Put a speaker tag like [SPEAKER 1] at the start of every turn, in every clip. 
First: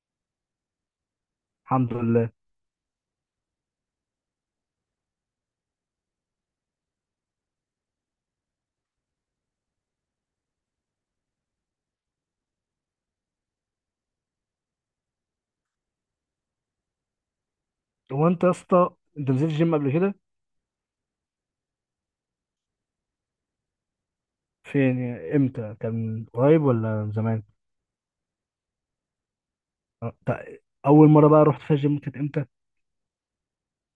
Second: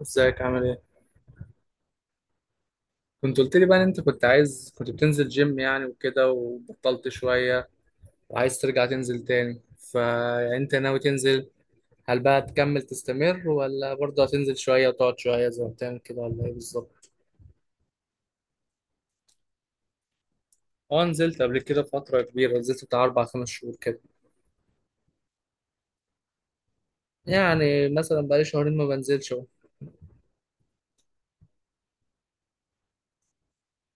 [SPEAKER 1] ازيك عامل ايه؟
[SPEAKER 2] الحمد لله.
[SPEAKER 1] كنت قلت لي بقى ان انت كنت بتنزل جيم يعني وكده وبطلت شوية، وعايز ترجع تنزل تاني، فانت ناوي تنزل. هل بقى تكمل تستمر ولا برضه هتنزل شوية وتقعد شوية زي ما بتعمل كده ولا ايه بالظبط؟
[SPEAKER 2] هو انت يا اسطى، انت نزلت الجيم قبل كده؟
[SPEAKER 1] اه، نزلت قبل كده فترة كبيرة، نزلت بتاع أربع خمس شهور كده.
[SPEAKER 2] فين يعني، امتى؟ كان قريب ولا من زمان؟
[SPEAKER 1] يعني مثلا بقالي شهرين ما بنزلش اهو.
[SPEAKER 2] اه، اول مره بقى رحت فيها الجيم كانت امتى؟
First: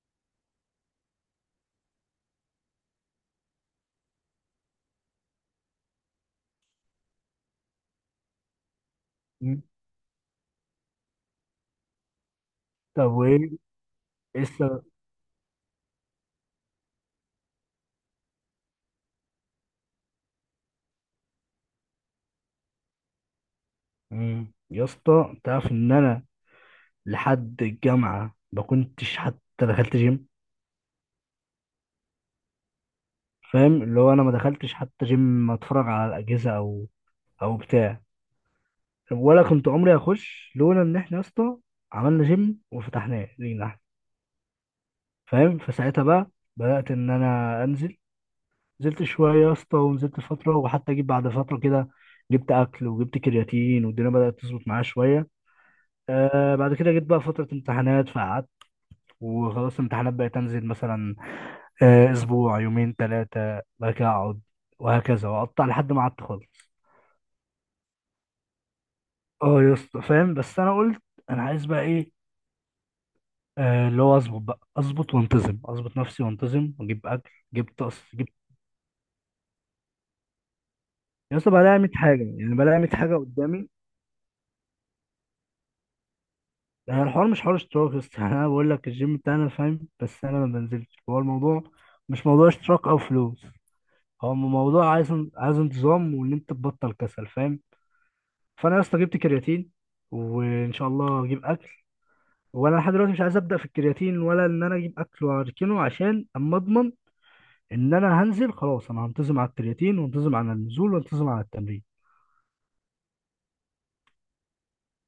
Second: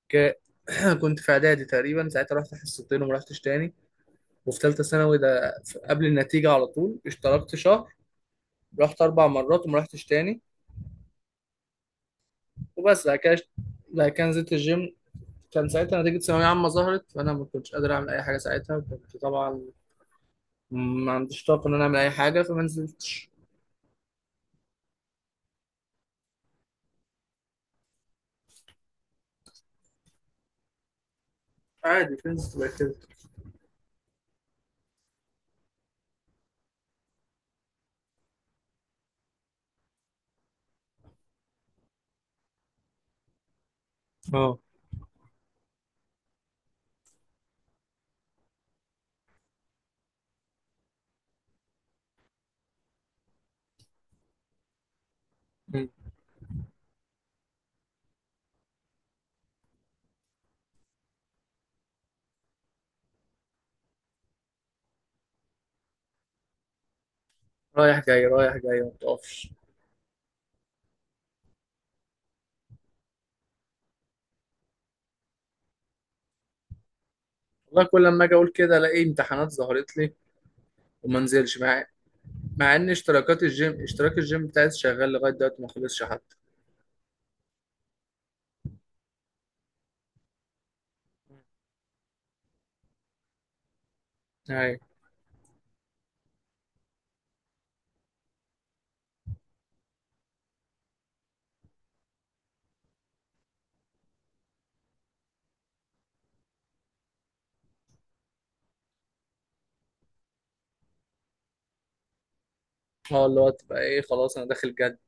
[SPEAKER 1] ك- كنت في إعدادي تقريبا، ساعتها رحت حصتين وما رحتش تاني. وفي تالتة ثانوي ده قبل النتيجة على طول اشتركت شهر، رحت أربع
[SPEAKER 2] مم.
[SPEAKER 1] مرات وما رحتش تاني. وبس
[SPEAKER 2] طب
[SPEAKER 1] بعد كده.
[SPEAKER 2] وايه
[SPEAKER 1] بعد كده
[SPEAKER 2] ايه
[SPEAKER 1] نزلت
[SPEAKER 2] السبب؟
[SPEAKER 1] الجيم. كان ساعتها نتيجة ثانوية عامة ظهرت، فأنا ما كنتش قادر أعمل أي حاجة ساعتها، كنت طبعا ما عنديش طاقة إن أنا أعمل أي حاجة، فما نزلتش.
[SPEAKER 2] مم. يا اسطى تعرف ان انا لحد الجامعه ما كنتش حتى دخلت جيم.
[SPEAKER 1] عادي نزلت بعد كده.
[SPEAKER 2] فاهم؟ اللي هو انا ما دخلتش حتى جيم اتفرج على الاجهزه او بتاع. ولا كنت عمري اخش لولا ان احنا يا اسطى عملنا جيم وفتحناه لينا احنا.
[SPEAKER 1] اه.
[SPEAKER 2] فاهم؟ فساعتها بقى بدات ان انا انزل. نزلت شوية يا اسطى ونزلت فترة، وحتى جيت بعد فترة كده، جبت أكل وجبت كرياتين والدنيا بدأت تظبط معايا شوية.
[SPEAKER 1] مم.
[SPEAKER 2] بعد كده جيت بقى فترة امتحانات فقعدت. وخلاص الامتحانات بقت أنزل مثلا أسبوع، يومين، ثلاثة، بعد كده أقعد، وهكذا وأقطع لحد ما قعدت خالص.
[SPEAKER 1] رايح جاي رايح جاي ما بتقفش.
[SPEAKER 2] اه يا اسطى، فاهم؟ بس أنا قلت أنا عايز بقى إيه؟ اللي هو أظبط بقى، أظبط وأنتظم، أظبط نفسي وأنتظم وأجيب أكل. جبت،
[SPEAKER 1] والله كل
[SPEAKER 2] أصل
[SPEAKER 1] لما
[SPEAKER 2] جبت
[SPEAKER 1] أجي أقول كده ألاقي امتحانات ظهرت لي وما
[SPEAKER 2] يا اسطى،
[SPEAKER 1] انزلش
[SPEAKER 2] بلاقي
[SPEAKER 1] مع،
[SPEAKER 2] 100 حاجة، يعني
[SPEAKER 1] مع
[SPEAKER 2] بلاقي 100
[SPEAKER 1] إن
[SPEAKER 2] حاجة قدامي.
[SPEAKER 1] اشتراك الجيم بتاعي شغال لغاية دلوقتي ما خلصش حتى.
[SPEAKER 2] يعني الحوار مش حوار اشتراك بس يعني انا بقول لك الجيم بتاعنا، فاهم؟ بس انا ما بنزلش. هو الموضوع مش موضوع اشتراك او فلوس، هو
[SPEAKER 1] ايوه.
[SPEAKER 2] موضوع عايز انتظام، وان انت تبطل كسل، فاهم؟ فانا يا اسطى جبت كرياتين، وان شاء الله اجيب اكل. وانا لحد دلوقتي مش عايز ابدا في الكرياتين، ولا ان انا اجيب اكل واركنه، عشان اما اضمن ان انا هنزل خلاص. انا هنتظم على الكرياتين وانتظم على النزول وانتظم على التمرين.
[SPEAKER 1] اه اللي هو تبقى إيه، خلاص أنا داخل جد.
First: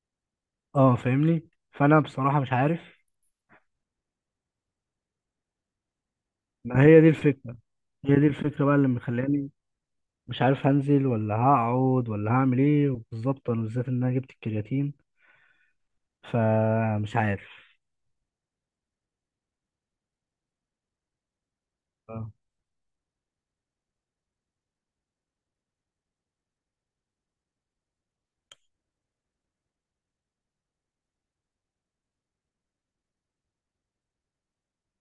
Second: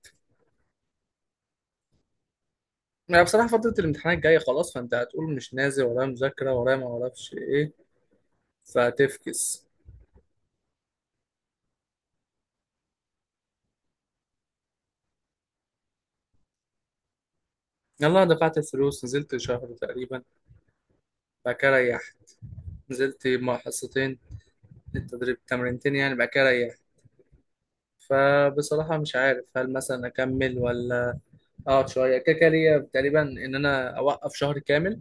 [SPEAKER 2] اه، فاهمني؟ فانا بصراحه مش عارف.
[SPEAKER 1] يعني بصراحة فترة الامتحانات جاية خلاص، فأنت هتقول مش نازل، ورايا مذاكرة ورايا
[SPEAKER 2] ما
[SPEAKER 1] ما
[SPEAKER 2] هي دي
[SPEAKER 1] أعرفش
[SPEAKER 2] الفكره،
[SPEAKER 1] إيه،
[SPEAKER 2] هي دي الفكره بقى اللي مخلاني
[SPEAKER 1] فتفكس.
[SPEAKER 2] مش عارف هنزل ولا هقعد ولا هعمل ايه بالظبط، انا بالذات ان انا جبت الكرياتين، فمش عارف.
[SPEAKER 1] يلا دفعت الفلوس، نزلت شهر تقريبا، بعد كده ريحت.
[SPEAKER 2] اه.
[SPEAKER 1] نزلت مع حصتين، التدريب تمرينتين يعني، بعد كده ريحت. فبصراحة مش عارف هل مثلا أكمل ولا أقعد شوية. كده كده ليا تقريبا إن أنا أوقف شهر كامل،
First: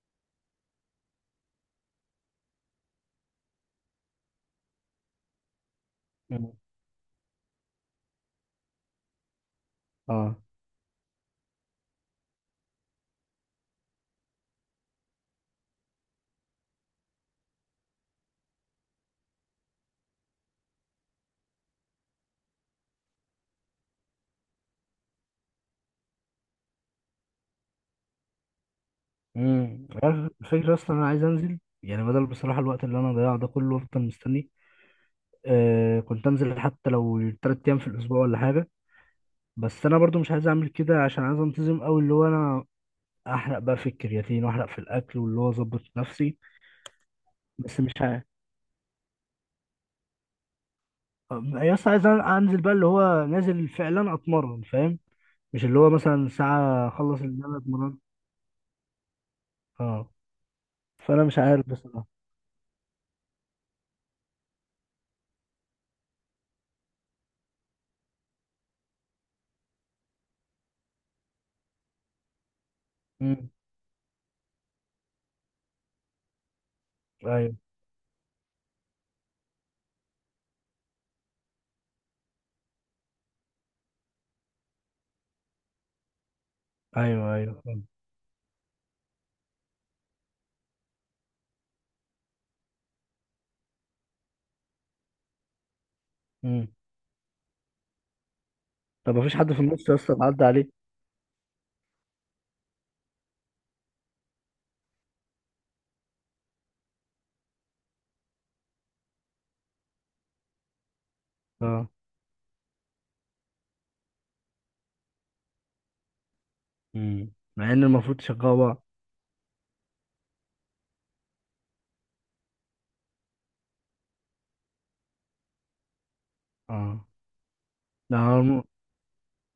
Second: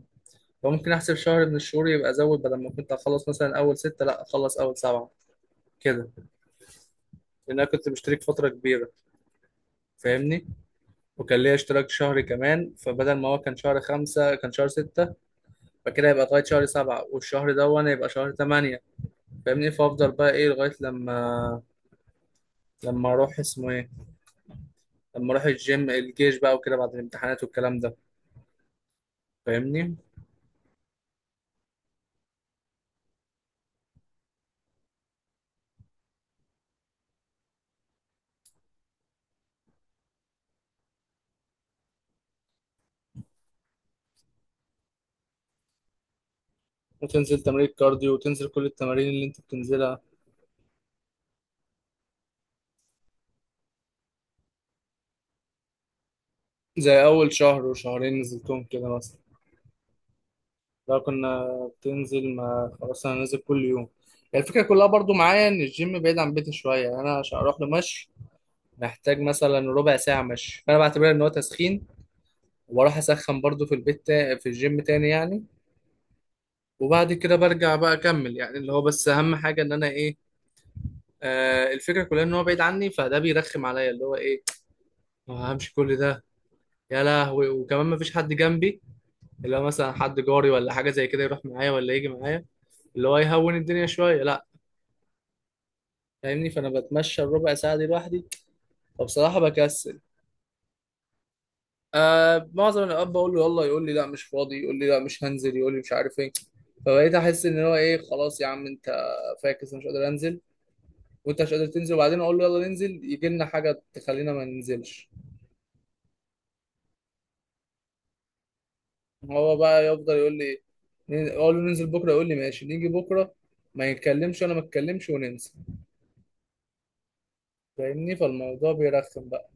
[SPEAKER 1] فممكن أحسب شهر من الشهور يبقى أزود، بدل ما كنت أخلص مثلا أول ستة، لأ أخلص أول سبعة كده.
[SPEAKER 2] مم.
[SPEAKER 1] لأن أنا كنت مشترك فترة كبيرة،
[SPEAKER 2] اه.
[SPEAKER 1] فاهمني. وكان ليا اشتراك شهر كمان، فبدل ما هو كان شهر خمسة كان شهر ستة، فكده يبقى لغاية شهر سبعة، والشهر ده وأنا يبقى شهر تمانية، فاهمني. فافضل بقى ايه لغايه لما، لما اروح اسمه ايه لما اروح الجيم، الجيش بقى، وكده بعد الامتحانات والكلام ده، فاهمني.
[SPEAKER 2] عارف الفكره، اصلا انا عايز انزل، يعني بدل بصراحه الوقت اللي انا ضيعه ده كله افضل مستني. كنت انزل حتى لو 3 ايام في الاسبوع ولا حاجه، بس انا برضو مش عايز اعمل كده، عشان عايز انتظم قوي، اللي هو انا احرق بقى في الكرياتين واحرق في الاكل، واللي هو اظبط نفسي.
[SPEAKER 1] وتنزل تمارين
[SPEAKER 2] بس مش
[SPEAKER 1] كارديو
[SPEAKER 2] عارف.
[SPEAKER 1] وتنزل كل التمارين اللي انت بتنزلها،
[SPEAKER 2] يا اسطى عايز انزل بقى اللي هو نازل فعلا اتمرن، فاهم؟ مش اللي هو مثلا ساعة
[SPEAKER 1] زي
[SPEAKER 2] أخلص
[SPEAKER 1] اول
[SPEAKER 2] اللي أنا
[SPEAKER 1] شهر
[SPEAKER 2] اتمرنت.
[SPEAKER 1] وشهرين نزلتهم كده مثلا.
[SPEAKER 2] اه،
[SPEAKER 1] لو
[SPEAKER 2] فأنا مش
[SPEAKER 1] كنا
[SPEAKER 2] عارف بصراحة.
[SPEAKER 1] بتنزل ما خلاص انا نازل كل يوم. يعني الفكره كلها برضو معايا ان الجيم بعيد عن بيتي شويه، يعني انا عشان اروح له مشي، محتاج مثلا ربع ساعه مشي، فانا بعتبرها ان هو تسخين، واروح اسخن
[SPEAKER 2] امم.
[SPEAKER 1] برضو في البيت، في الجيم تاني يعني. وبعد كده
[SPEAKER 2] أيوه،
[SPEAKER 1] برجع بقى اكمل، يعني اللي هو بس اهم حاجه ان انا ايه. الفكره كلها ان هو بعيد عني، فده بيرخم عليا اللي هو ايه، همشي كل ده، يا
[SPEAKER 2] أيوه،
[SPEAKER 1] لهوي،
[SPEAKER 2] أيوه.
[SPEAKER 1] وكمان ما فيش حد جنبي، اللي هو مثلا حد جاري ولا حاجه زي كده يروح معايا ولا يجي معايا، اللي هو يهون الدنيا شويه، لا، فاهمني.
[SPEAKER 2] امم
[SPEAKER 1] فانا بتمشى الربع ساعه دي لوحدي،
[SPEAKER 2] طب مفيش
[SPEAKER 1] فبصراحه
[SPEAKER 2] حد في النص
[SPEAKER 1] بكسل.
[SPEAKER 2] أصلا عدى عليه؟
[SPEAKER 1] معظم الاوقات بقول له يلا، يقول لي لا مش فاضي، يقول لي لا مش هنزل، يقول لي مش عارف ايه، فبقيت احس ان هو ايه، خلاص يا عم انت فاكس، أنا مش قادر انزل وانت مش قادر
[SPEAKER 2] اه.
[SPEAKER 1] تنزل. وبعدين اقول له يلا ننزل، يجي لنا حاجه تخلينا ما ننزلش.
[SPEAKER 2] مع إن المفروض تشغلوا بعض.
[SPEAKER 1] هو بقى يفضل يقول لي، اقول له ننزل بكره، يقول لي ماشي نيجي بكره، ما يتكلمش وانا ما اتكلمش وننسى،
[SPEAKER 2] اه.
[SPEAKER 1] فاهمني.
[SPEAKER 2] ده هو الم-
[SPEAKER 1] فالموضوع بيرخم بقى،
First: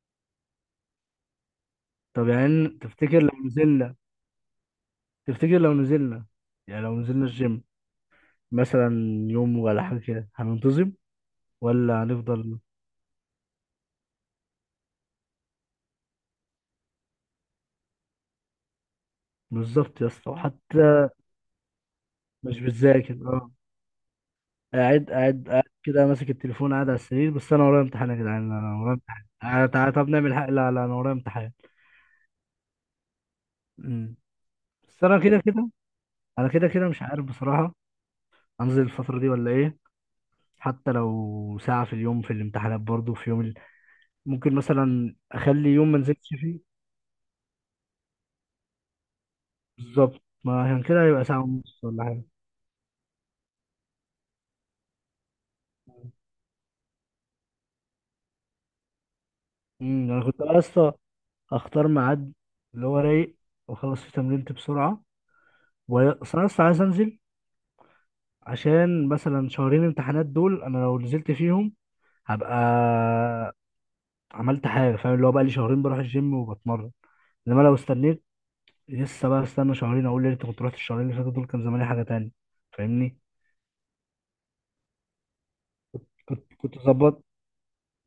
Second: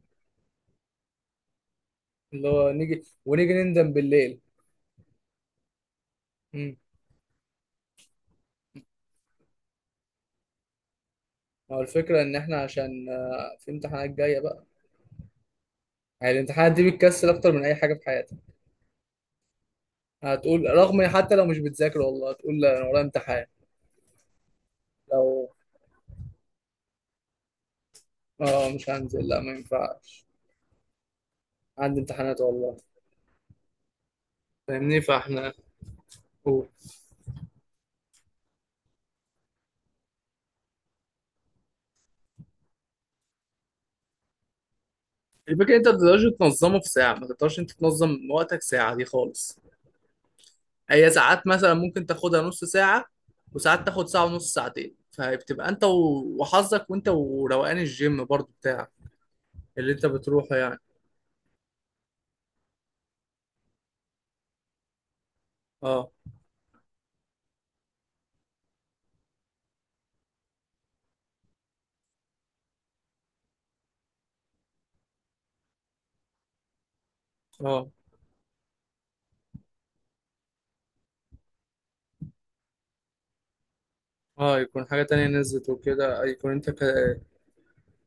[SPEAKER 2] طب
[SPEAKER 1] اللي
[SPEAKER 2] يعني،
[SPEAKER 1] هو نيجي
[SPEAKER 2] تفتكر لو
[SPEAKER 1] ونيجي نندم
[SPEAKER 2] نزلنا
[SPEAKER 1] بالليل.
[SPEAKER 2] تفتكر لو نزلنا
[SPEAKER 1] امم.
[SPEAKER 2] يعني لو نزلنا الجيم مثلا يوم ولا حاجة كده، هننتظم
[SPEAKER 1] هو
[SPEAKER 2] ولا
[SPEAKER 1] الفكره ان احنا
[SPEAKER 2] هنفضل؟
[SPEAKER 1] عشان في امتحانات جايه بقى، يعني الامتحانات دي بتكسل اكتر من اي حاجه في حياتك.
[SPEAKER 2] بالظبط يا اسطى،
[SPEAKER 1] هتقول رغم
[SPEAKER 2] وحتى
[SPEAKER 1] حتى لو مش بتذاكر والله هتقول
[SPEAKER 2] مش
[SPEAKER 1] لا انا ورايا
[SPEAKER 2] بتذاكر،
[SPEAKER 1] امتحان.
[SPEAKER 2] اه، قاعد
[SPEAKER 1] لو،
[SPEAKER 2] قاعد قاعد كده ماسك التليفون، قاعد على السرير، بس انا ورايا امتحان يا جدعان،
[SPEAKER 1] اه
[SPEAKER 2] انا
[SPEAKER 1] مش
[SPEAKER 2] ورايا امتحان،
[SPEAKER 1] هنزل لا ما
[SPEAKER 2] تعالى تعالى طب
[SPEAKER 1] ينفعش،
[SPEAKER 2] نعمل حق، لا لا انا ورايا امتحان.
[SPEAKER 1] عندي امتحانات والله،
[SPEAKER 2] أمم.
[SPEAKER 1] فاهمني.
[SPEAKER 2] بس انا كده
[SPEAKER 1] فاحنا
[SPEAKER 2] كده، انا كده كده مش عارف بصراحة انزل الفترة دي ولا ايه. حتى لو ساعة في اليوم في الامتحانات برضو. ممكن مثلا اخلي
[SPEAKER 1] الفكرة انت
[SPEAKER 2] يوم
[SPEAKER 1] ما
[SPEAKER 2] ما
[SPEAKER 1] تقدرش
[SPEAKER 2] انزلش فيه.
[SPEAKER 1] تنظمه في ساعة، ما تقدرش انت تنظم وقتك ساعة دي خالص.
[SPEAKER 2] بالظبط، ما عشان كده
[SPEAKER 1] هي
[SPEAKER 2] هيبقى ساعة
[SPEAKER 1] ساعات مثلا
[SPEAKER 2] ونص ولا
[SPEAKER 1] ممكن
[SPEAKER 2] حاجة.
[SPEAKER 1] تاخدها نص ساعة، وساعات تاخد ساعة ونص ساعتين، فبتبقى انت وحظك، وانت وروقان الجيم برضو بتاعك اللي انت
[SPEAKER 2] انا كنت
[SPEAKER 1] بتروحه يعني.
[SPEAKER 2] اصلا اختار ميعاد اللي هو رايق واخلص فيه تمرينتي بسرعة
[SPEAKER 1] اه.
[SPEAKER 2] بس انا اصلا عايز انزل، عشان مثلا شهرين امتحانات دول انا لو نزلت فيهم هبقى عملت حاجه. فاهم؟ اللي هو بقى لي شهرين بروح الجيم وبتمرن. انما لو
[SPEAKER 1] اه.
[SPEAKER 2] استنيت، لسه بقى استنى شهرين، اقول يا ريت كنت رحت الشهرين اللي فاتوا دول، كان زماني حاجه تانية. فاهمني؟
[SPEAKER 1] اه يكون حاجة تانية نزلت وكده، يكون
[SPEAKER 2] كنت
[SPEAKER 1] انت
[SPEAKER 2] كنت ظبطت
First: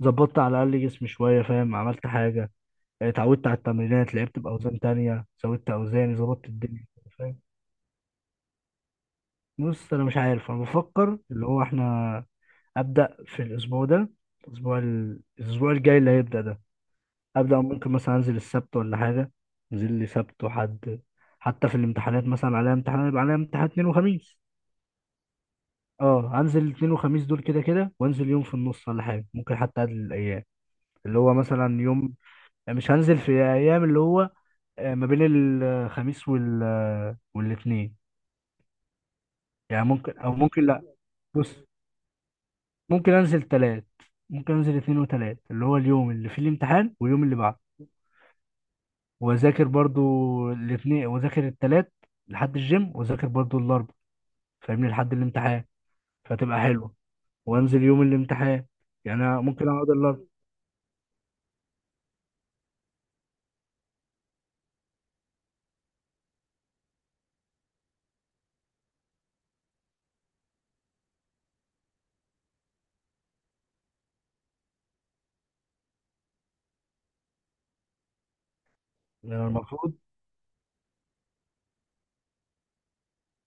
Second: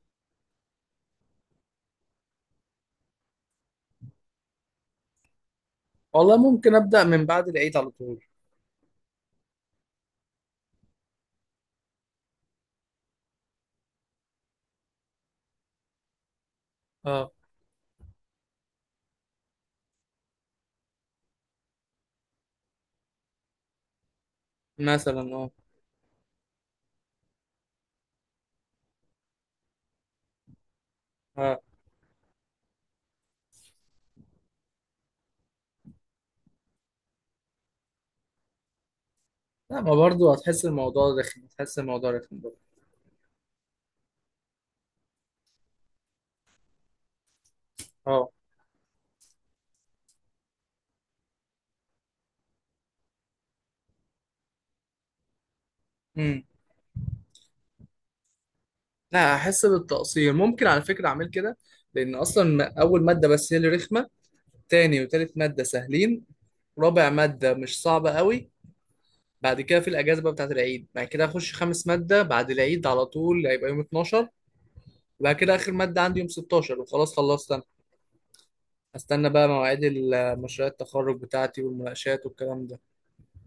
[SPEAKER 2] ظبطت على الاقل جسمي شويه، فاهم؟ عملت حاجه، اتعودت على التمرينات، لعبت باوزان تانية، زودت اوزاني،
[SPEAKER 1] والله
[SPEAKER 2] ظبطت
[SPEAKER 1] ممكن
[SPEAKER 2] الدنيا.
[SPEAKER 1] ابدأ من
[SPEAKER 2] فاهم؟
[SPEAKER 1] بعد العيد على طول.
[SPEAKER 2] بص انا مش عارف، انا بفكر اللي هو احنا ابدا في الاسبوع ده، الاسبوع الاسبوع الجاي اللي هيبدا ده،
[SPEAKER 1] اه.
[SPEAKER 2] ابدا، ممكن مثلا انزل السبت ولا حاجه، انزل لي سبت وحد. حتى في الامتحانات مثلا عليها امتحان، يبقى عليها امتحان اثنين وخميس.
[SPEAKER 1] مثلا اه.
[SPEAKER 2] اه، انزل اثنين وخميس دول كده كده، وانزل يوم في النص ولا حاجه، ممكن حتى اقلل الايام، اللي هو
[SPEAKER 1] اه
[SPEAKER 2] مثلا يوم. مش هنزل في ايام، اللي هو ما بين الخميس والاثنين.
[SPEAKER 1] لا
[SPEAKER 2] يعني
[SPEAKER 1] ما
[SPEAKER 2] ممكن
[SPEAKER 1] برضو
[SPEAKER 2] او
[SPEAKER 1] هتحس
[SPEAKER 2] ممكن لا.
[SPEAKER 1] الموضوع رخم،
[SPEAKER 2] بص
[SPEAKER 1] هتحس الموضوع رخم برضو.
[SPEAKER 2] ممكن انزل ثلاث، ممكن انزل اثنين وثلاث، اللي هو اليوم اللي فيه الامتحان واليوم اللي بعده،
[SPEAKER 1] اه
[SPEAKER 2] واذاكر برضو الاثنين، واذاكر التلات لحد الجيم، واذاكر برضو الاربع، فاهمني؟ لحد الامتحان فتبقى حلوه، وانزل يوم الامتحان. يعني
[SPEAKER 1] لا
[SPEAKER 2] أنا
[SPEAKER 1] هحس
[SPEAKER 2] ممكن اقعد الاربع.
[SPEAKER 1] بالتقصير. ممكن على فكرة أعمل كده، لأن أصلا أول مادة بس هي اللي رخمة، تاني وتالت مادة سهلين، رابع مادة مش صعبة قوي. بعد كده في الأجازة بقى بتاعت العيد، بعد كده هخش خامس مادة بعد العيد على طول، هيبقى يوم 12. وبعد كده آخر مادة عندي يوم 16 وخلاص، خلصت أنا. هستنى
[SPEAKER 2] يعني
[SPEAKER 1] بقى مواعيد
[SPEAKER 2] المفروض
[SPEAKER 1] مشاريع التخرج بتاعتي والمناقشات والكلام ده.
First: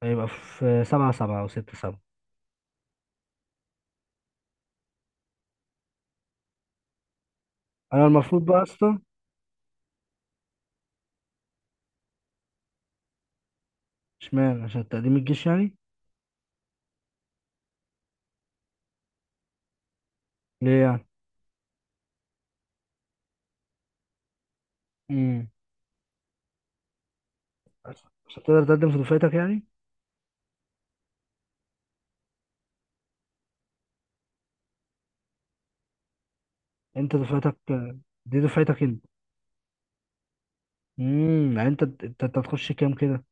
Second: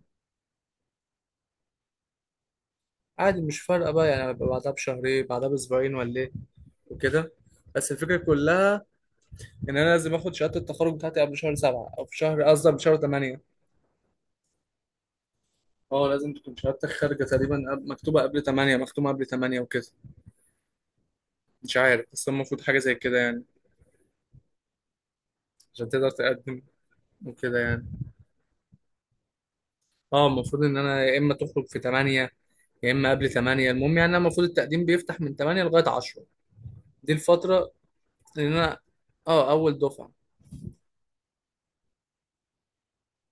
[SPEAKER 2] هيبقى في سبعة سبعة او ستة سبعة.
[SPEAKER 1] عادي مش فارقة بقى، يعني هبقى بعدها بشهرين، بعدها بأسبوعين ولا إيه وكده. بس
[SPEAKER 2] انا
[SPEAKER 1] الفكرة
[SPEAKER 2] المفروض بقى
[SPEAKER 1] كلها،
[SPEAKER 2] اصلا
[SPEAKER 1] يعني انا لازم اخد شهاده التخرج بتاعتي قبل شهر سبعة، او في شهر قصدي قبل شهر 8.
[SPEAKER 2] اشمعنى، عشان تقديم الجيش يعني؟
[SPEAKER 1] اه لازم تكون شهادتك خارجه تقريبا، مكتوبه قبل 8، مختومه قبل 8 وكده.
[SPEAKER 2] ليه يعني؟
[SPEAKER 1] مش عارف بس هو المفروض حاجه زي كده يعني،
[SPEAKER 2] امم
[SPEAKER 1] عشان تقدر تقدم وكده يعني.
[SPEAKER 2] عشان تقدر تقدم في دفعتك يعني؟
[SPEAKER 1] اه المفروض ان انا يا اما تخرج في 8، يا اما قبل 8. المهم يعني انا المفروض التقديم بيفتح من 8 لغايه 10، دي
[SPEAKER 2] انت دفعتك
[SPEAKER 1] الفتره
[SPEAKER 2] دي
[SPEAKER 1] اللي انا،
[SPEAKER 2] دفعتك انت.
[SPEAKER 1] اه اول دفعه.
[SPEAKER 2] يعني انت انت أنت هتخش كام كده؟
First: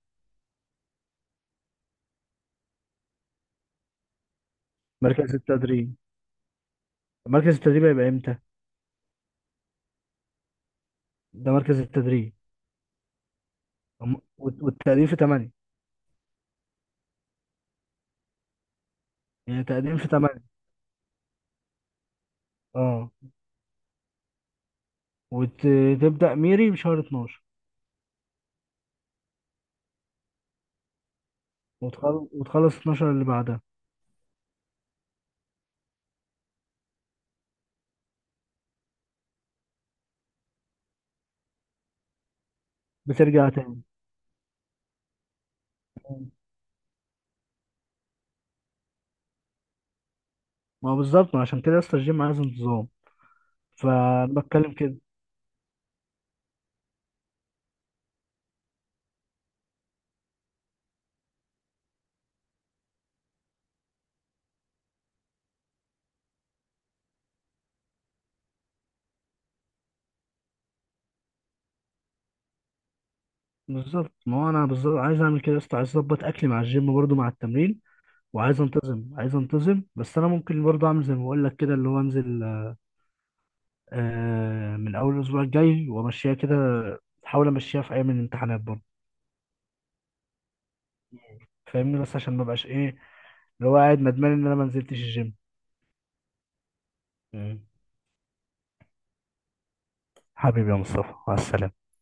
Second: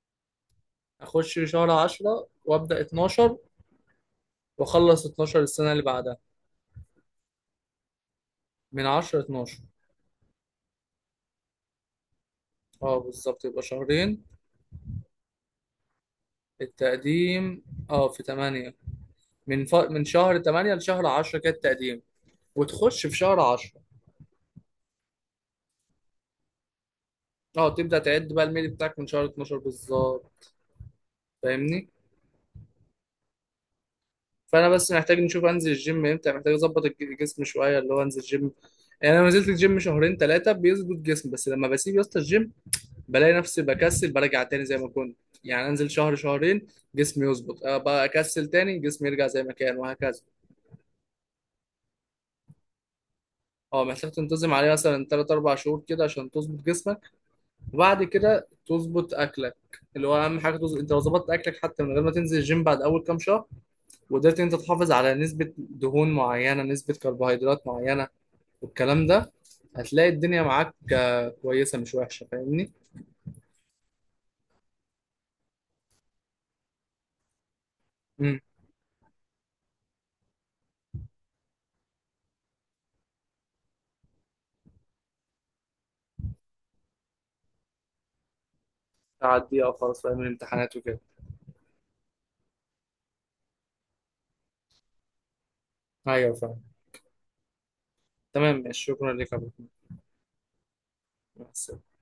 [SPEAKER 1] اخش شهر 10 وابدا 12، واخلص
[SPEAKER 2] مركز
[SPEAKER 1] 12 السنه اللي
[SPEAKER 2] التدريب
[SPEAKER 1] بعدها.
[SPEAKER 2] مركز التدريب هيبقى امتى؟
[SPEAKER 1] من 10 ل 12.
[SPEAKER 2] ده مركز التدريب.
[SPEAKER 1] اه بالظبط يبقى شهرين.
[SPEAKER 2] والتقديم في 8؟
[SPEAKER 1] التقديم اه في 8،
[SPEAKER 2] يعني تقديم
[SPEAKER 1] من
[SPEAKER 2] في
[SPEAKER 1] شهر
[SPEAKER 2] 8.
[SPEAKER 1] 8 لشهر 10 كده التقديم. وتخش
[SPEAKER 2] اه،
[SPEAKER 1] في شهر 10.
[SPEAKER 2] وتبدأ ميري بشهر 12.
[SPEAKER 1] اه تبدأ تعد بقى الميل بتاعك من شهر 12 بالظبط، فاهمني.
[SPEAKER 2] وتخلص 12 اللي بعدها.
[SPEAKER 1] فانا بس محتاج نشوف انزل الجيم امتى، محتاج اظبط الجسم شويه، اللي هو انزل الجيم. يعني انا لما نزلت الجيم شهرين ثلاثه بيظبط جسمي، بس لما بسيب يا اسطى الجيم، بلاقي
[SPEAKER 2] بترجع
[SPEAKER 1] نفسي
[SPEAKER 2] تاني.
[SPEAKER 1] بكسل برجع تاني زي ما كنت. يعني انزل شهر شهرين جسمي يظبط، بقى اكسل تاني جسمي يرجع زي ما كان، وهكذا.
[SPEAKER 2] ما هو بالظبط، ما عشان كده يا اسطى الجيم عايز انتظام،
[SPEAKER 1] اه محتاج
[SPEAKER 2] فانا
[SPEAKER 1] تنتظم عليه
[SPEAKER 2] بتكلم كده.
[SPEAKER 1] مثلا 3 4 شهور كده عشان تظبط جسمك. وبعد كده تظبط اكلك، اللي هو اهم حاجه. تظبط انت لو ظبطت اكلك حتى من غير ما تنزل الجيم، بعد اول كام شهر. وقدرت إن انت تحافظ على نسبه دهون معينه، نسبه كربوهيدرات معينه والكلام ده، هتلاقي الدنيا معاك كويسه مش وحشه، فاهمني.
[SPEAKER 2] بالظبط، ما هو انا بالظبط عايز اعمل كده يا اسطى. عايز اظبط اكلي مع الجيم برضو، مع التمرين.
[SPEAKER 1] امم.
[SPEAKER 2] وعايز انتظم، عايز انتظم، بس انا ممكن برضو اعمل زي ما بقول لك كده، اللي هو انزل من اول الاسبوع الجاي، وامشيها كده، احاول امشيها في ايام الامتحانات برضو.
[SPEAKER 1] تعديها خلاص فاهم، الامتحانات وكده.
[SPEAKER 2] فاهمني؟ بس عشان ما بقاش ايه اللي هو قاعد ندمان ان انا ما نزلتش الجيم.
[SPEAKER 1] ايوه فاهم.
[SPEAKER 2] مم.
[SPEAKER 1] تمام ماشي، شكرا لك يا أبو. حميد.
[SPEAKER 2] حبيبي يا مصطفى، مع
[SPEAKER 1] مع
[SPEAKER 2] السلامة.
[SPEAKER 1] السلامه.